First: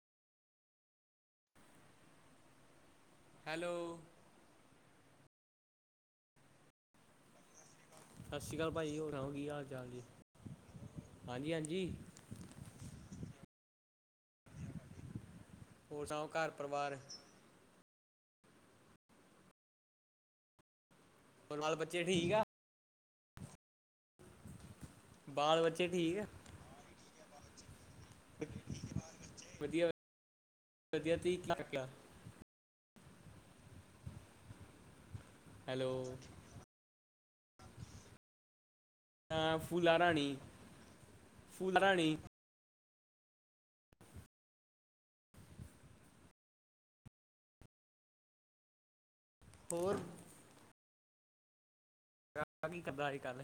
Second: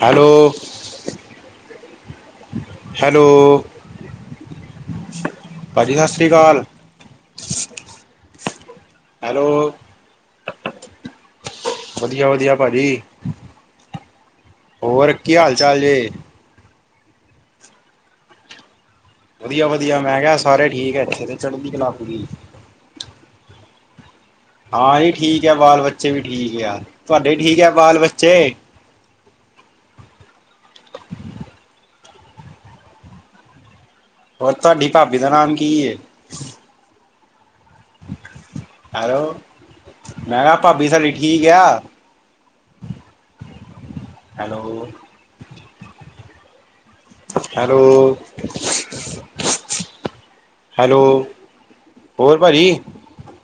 Hello hello ਭਾਜੀ ਸਾਸਰੀ ਕਾਲ। ਸਾਸ਼ਰੀ ਕਾਲ ਭਾਜੀ ਹੋਰ ਸੁਨਾਓ ਕੀ ਹਾਲ-ਚਾਲ ਜੇ, ਹਾਂਜੀ-ਹਾਂਜੀ। ਵਦੀਆ-ਵਦੀਆ ਭਾਜੀ। ਹੋਰ ਕੀ ਹਾਲ-ਚਾਲ ਹੋਰ ਸਣਾਓ ਘਰ-ਪਰਿਵਾਰ ਵਦੀਆ-ਵਦੀਆ ਮੈਂ ਕਿਆ ਸਾਰੇ ਠੀਕ ਐ ਇੱਥੇ ਤੇ ਹੋਰ ਚੜਦੀ ਬਾਲ ਕਲਾ ਬੱਚੇ ਪੂਰੀ ਠੀਕ ਆ ਹਾਂਜੀ ਠੀਕ ਇਆ ਬਾਲ ਬੱਚੇ ਬਾਲ-ਬੱਚੇ ਵੀ ਆ ਠੀਕ ਇਆ, ਤੁਹਾਡੇ ਠੀਕ ਇਆ ਬਾਲ-ਬੱਚੇ ਵਦੀਆ-ਵਦੀਆ ਤੁ [unintelligible] ਹੋਰ ਤੁਆਡੀ ਭਾਬੀ ਦਾ ਨਾਮ ਕੀ ਹੈਲੋ ਏ ਹੈਲੋ, ਹਾਂ ਫੂਲਾ ਰਾਣੀ ਮੈਂ ਕਿਆ ਭਾਬੀ ਸਾਡੀ ਠੀਕ ਫੂਲਾ ਆ ਰਾਣੀ ਹੈਲੋ ਹੈਲੋ ਹੋਰ ਹੈਲੋ ਹੋਰ [unintelligible] ਭਾਜੀ ਕੀ ਕਰਦਾ ਅਜ ਕੱਲ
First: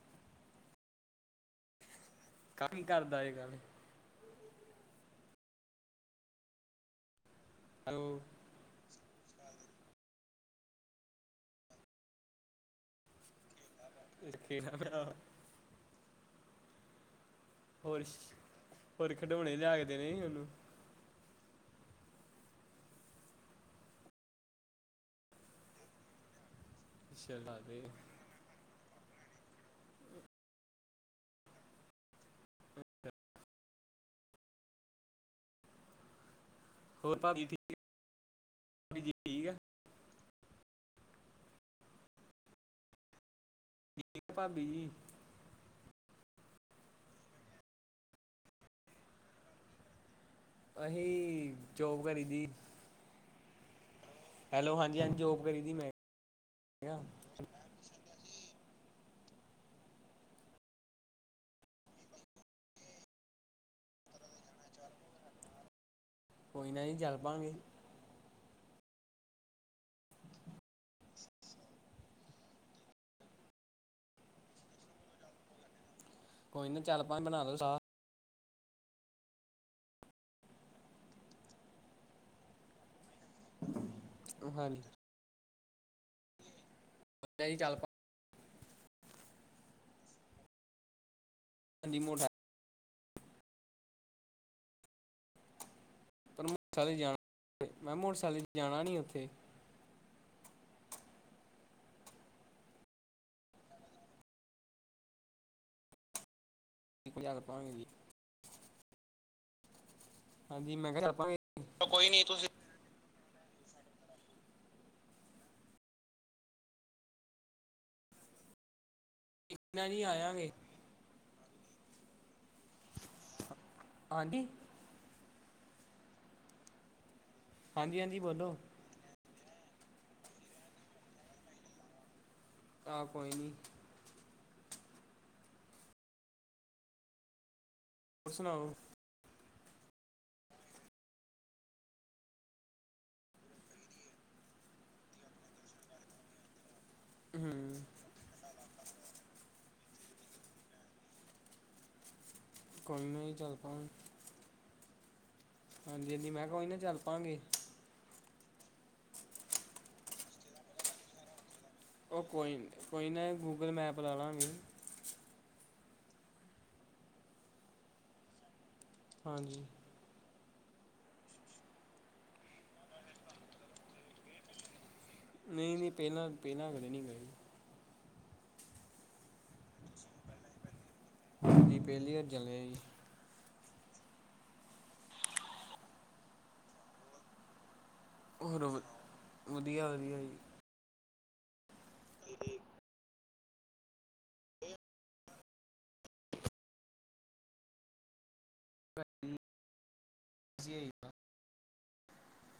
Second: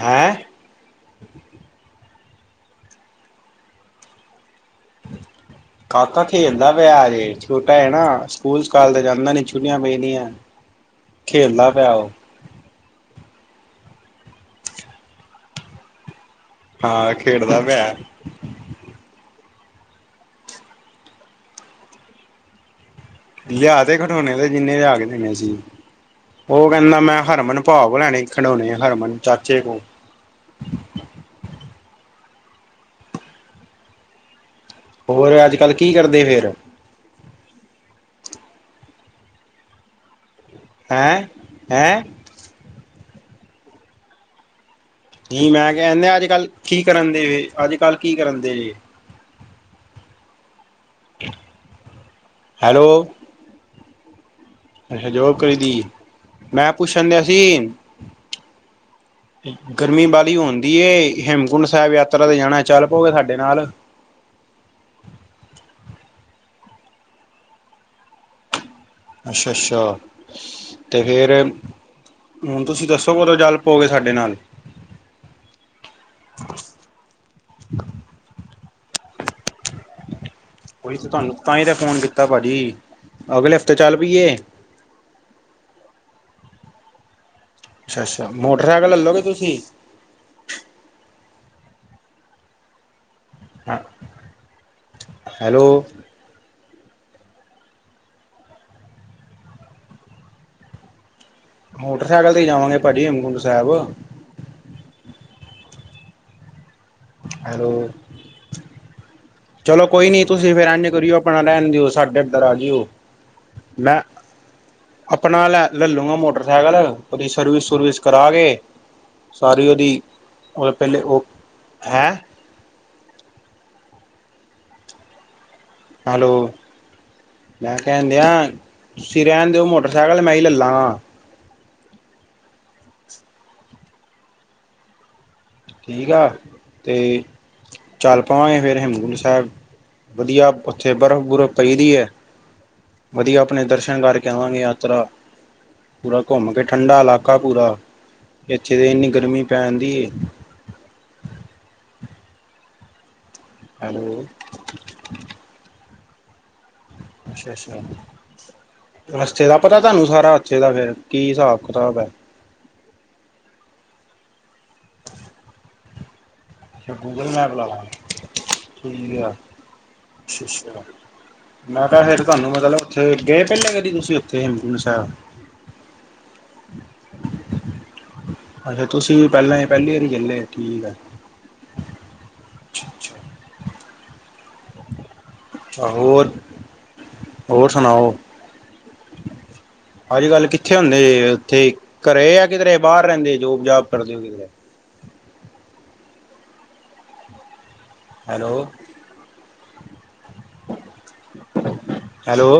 ਹੈਂ [unintelligible] ਕਰਦਾ ਇਹ ਗੱਲ ਕਾਕਾ ਖੇਲਦਾ ਪਿਆ ਅਜੇ ਛੋਟਾ ਏ ਨਾ ਹੈਲੋ ਪੁਲਿਸ ਕਾਲ ਦੇ ਜਾਨਦਾ ਨਹੀਂ ਛੁੱਟੀਆਂ ਪਈ ਦੀਆਂ ਖੇਲਦਾ ਪੇਆ ਉਹ ਖੇਲਦਾ ਪਿਆ ਔ ਹਾਂ ਖੇਡਦਾ ਪਿਆ ਹੋਰ ਖਿਡੋਣੇ ਲਿਆ ਕੇ ਦੇਨੇ ਸੀ ਉਹਨੂੰ ਲਿਆ ਤੇ ਖਢੋਣੇ ਦੇ ਜਿੰਨੇ ਲਿਆ ਕੇ ਦਿੰਨੇ ਸੀ ਉਹ ਕਹਿੰਦਾ ਮੈਂ ਚਲਾ ਹਰਮਨ ਦੇ ਭਾ ਕੋਲ ਲੈਣੇ ਖਡੋਣੇ ਆ ਹਰਮਨ ਚਾਚੇ ਕੋ ਹੋਰ ਅੱਜ ਕੱਲ ਕੀ ਕਰਦੇ ਫੇਰ [unintelligible] ਹੈਂ ਹੈਂ ਠੀਕ ਭਾਬੀ ਜੀ ਕੀ ਮੈਂ ਕਹਿਦੇ ਅੱਜ ਕੱਲ ਕੀ ਕਰਨ ਦਯੇ ਜੇ ਅੱਜ ਕੱਲ ਕੀ ਕਰਨ ਦਯੇ ਅਹੀ ਜੋਬ ਕਰੀ ਦੀ ਹੈਲੋ ਹੈਲੋ ਹਾਂਜੀ ਅੱਛਾ ਹਾਂਜੀ ਜੋਬ ਕਰੀ ਦੀ ਮੈਂ ਮੈਂ ਕਿਹਾ ਪੁੱਛਣ ਡਿਆ ਸੀ ਗਰਮੀ ਬਾਹਲੀ ਹੋਨ ਦੀਏ ਹੇਮਕੁੰਡ ਸਾਹਿਬ ਯਾਤਰਾ ਤੇ ਜਾਨਾ ਚੱਲ ਪਉਗੇ ਸਾਡੇ ਨਾਲ ਕੋਈ ਨਾ ਜੀ ਚੱਲ ਪਾੰਗੇ ਅੱਛਾ ਅੱਛਾ ਤੇ ਫਿਰ ਹੁਨ ਤੁਸੀਂ ਦੱਸੋ ਕਦੋਂ ਚਲ ਪੋ ਗਏ ਸਾਡੇ ਨਾਲ ਕੋਈ ਨਾ ਚੱਲ ਪਾ ਗੇੰ ਬਨਾ ਲੋ ਸਾਥ ਓਹੀ ਤੇ ਤੁਹਾਨੂੰ ਤਾਂ ਹੀ ਤਾਂ ਫੋਨ ਕੀਤਾ ਭਾਜੀ ਅਗਲੇ ਹਫਤੇ ਚੱਲ ਪਈਏ ਹਾਂਜੀ ਜੀ ਚੱਲ ਪਾ ਅੱਛਾ-ਅੱਛਾ ਮੋਟਰਸਾਈਕਲ ਲੈ ਲਓਗੇ ਤੁਸੀਂ ਨਮੋਟ [unintelligible] ਹ ਹੈਲੋ [unintelligible] ਉੱਥੇ ਮੋਟਰਸਾਈਕਲ ਤੇ ਈ ਜਾਵਾਂਗੇ ਭਾਜੀ ਹੇਮਕੁੰਟ ਸਾਹਿਬ ਚੱਲ ਹੈਲੋ, ਪਾਂਗੇ ਜੀ ਚਲੋ ਕੋਈ ਨੀ ਤੁਸੀਂ ਫਿਰ ਹਾਂਜੀ ਏਜੰ ਮੈਂ ਕਿਹਾ ਚੱਲ ਕਰੀਓ ਪਾਂਗੇ ਆਪਣਾ ਰਹਿਨ ਦਿਓ ਕੋਈ ਸਾਡੇ ਨਹੀਂ ਏਧਰ ਤੁਸੀਂ ਆ ਜਿਓ ਮੈਂ ਅਪਣਾ ਲੈ ਲੱਲੂਆ ਮੋਟਰਸਾਈਕਲ ਓਦੀ ਸਰਵੀਸ-ਸੁਰਵੀਸ ਕਰਾ ਕੇ ਸਾਰੀ ਨਾ ਓਦੀ, ਜੀ ਆਵਾਂਗੇ ਕੁਲ ਪੈਲੇ ਓ, ਹੈਂ ਆਂਜੀ। ਹੈਲੋ, ਮੈਂ ਹਾਂਜੀ ਕੋਣ ਹਾਂਜੀ ਦੇਆ ਬੋਲੋ ਤੁਸੀਂ ਰੈਣ ਦੇਓ ਮੋਟਰਸਾਈਕਲ ਮੈਂ ਈ ਲੈਲਾਗਾ। ਤਾਂ ਕੋਈ ਨੀ। ਠੀਕ ਆ ਤੇ, ਚੱਲ ਪਵਾਂਗੇ ਸੁਣਾਓ ਫੇਰ ਹੇਮਕੁਟ ਸਾਹੀਬ। ਵਦੀਆ ਓਥੇ ਬਰਫ ਬੁਰਫ ਪਈ ਦੀ ਐ। ਵਦੀਆ ਆਪਣੇ ਦਰਸ਼ਨ ਕਰਕੇ ਆਵਾਂਗੇ ਯਾਤਰਾ, ਪੂਰਾ ਘੁੰਮ ਕੇ ਠੰਡਾ ਈ ਲਾਕਾ ਪੂਰਾ, ਹੂੰ ਏਥੇ ਤੇ ਏਨੀ ਗਰਮੀ ਪੈਨ ਦੀ ਏ। ਕੋਈ ਨੀ ਚਾ ਹੈਲੋ। ਹਾਂਜੀ-ਹਾਂਜੀ ਮੈਂ ਕੇਆ ਕੋਨੀ ਚੱਲ ਪਾਂਗੇ ਰਸਤੇ ਦਾ ਪਤਾ ਧਾਨੂੰ ਸਾਰਾ ਓਥੇ ਦਾ ਕੀ ਹੀਸਾਬ ਕੀਤਾਬ ਆ। ਉਹ ਕੋਈ ਕੋਈ ਨਾ ਗੂਗਲ ਮੈਪ ਲਾ ਲਾਗੇ। ਅੱਛਾ ਗੂਗਲ ਮੈਪ ਲਾਲਾਂਗੇ ਠੀਕ ਆ ਹਾਂਜੀ ਅਛਾ, ਛਾ। ਮੈਂ ਕੇਆ ਫੇਰ ਧਾਨੂੰ ਮਤਲਬ ਓਥੇ ਗਏ ਪੈਲੇ ਕਾਦੀ ਤੁਸੀਂ ਓਥੇ ਹੇਮਕੁੰਟ ਸਾਹਿਬ? ਨਈ-ਨਈ ਪੈਲਾਂ, ਪੈਲਾਂ ਕਦੀ ਨੀ ਗਏ। ਅੱਛਾ ਤੁਸੀਂ ਪੈਲਾਂ ਪੈਲੀ ਵਾਰੀ ਚਲੇ, ਠੀਕ ਆ। ਜ ਪੇਲੀ ਆਰ ਚੱਲੇ ਆ ਜੀ। ਅੱਛਾ ਹੋਰ, ਹੋਰ ਸੁਣਾਓ? ਹੋਰ ਵਧੀਆ ਵਧੀਆ ਅੱਜ-ਕੱਲ ਕੀਥੇ ਹੁੰਦੇ ਜੇ ਓਥੇ ਘਰੇ ਆ ਕੀਦਰੇ ਬਾਰ ਰੈਦੇ ਜੋਬ-ਜਾਬ ਕਰਦੇ ਓ ਕੀਦਰੇ? ਹੈਲੋ। ਜੀ ਹੈਲੋ।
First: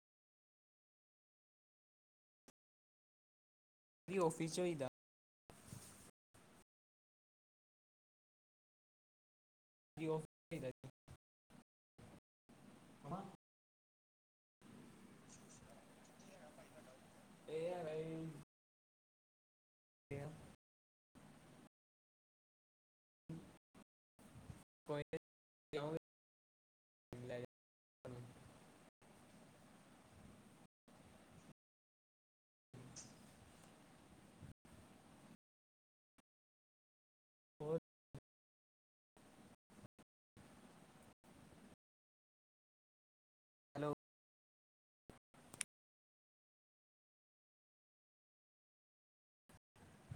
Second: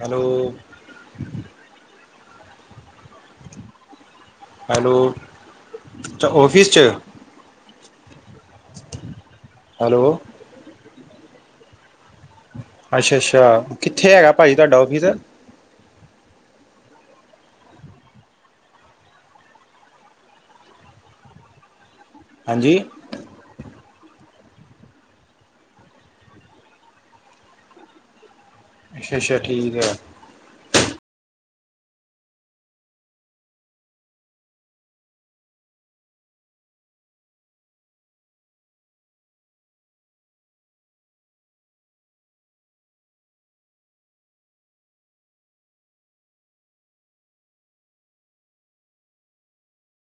ਹੈਲੋ। ਕੀ ਔਫੀਸ ਚ ਹੈਲੋ, ਅੱਛਾ ਔਫੀਸ ਚ, ਹੈਲੋ [unintelligible] ਅੱਛਾ-ਅੱਛਾ ਕੀਥੇ ਹੈਗਾ ਭਾਜੀ ਤਾਡਾ ਔਫੀਸ? ਕੀਥੇ ਹੈਗਾ ਪਾਜੀ ਧਾਡਾ ਔਫੀਸ? ਏ ਹੈਗਾ ਏ [unintelligible] ਹਾਂਜੀ? [unintelligible] ਲੈ ਜਾਣਾ ਅੱਛਾ, ਛਾ ਠੀਕ ਐ। [inaudible] ਹੋਰ [inaudible] ਹੈਲੋ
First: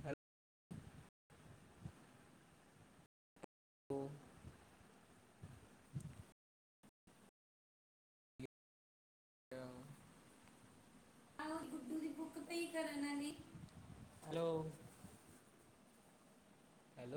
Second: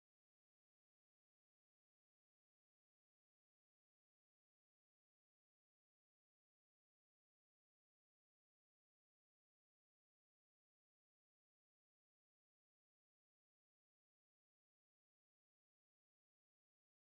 ਹੈਲੋ [unintelligible] [inaudible] ਆ ਗੁਡੂ ਦੀ ਬੁੱਕ ਪਈ ਖਰਨ ਵਾਲੀ, ਹੈਲੋ। ਹੈਲੋ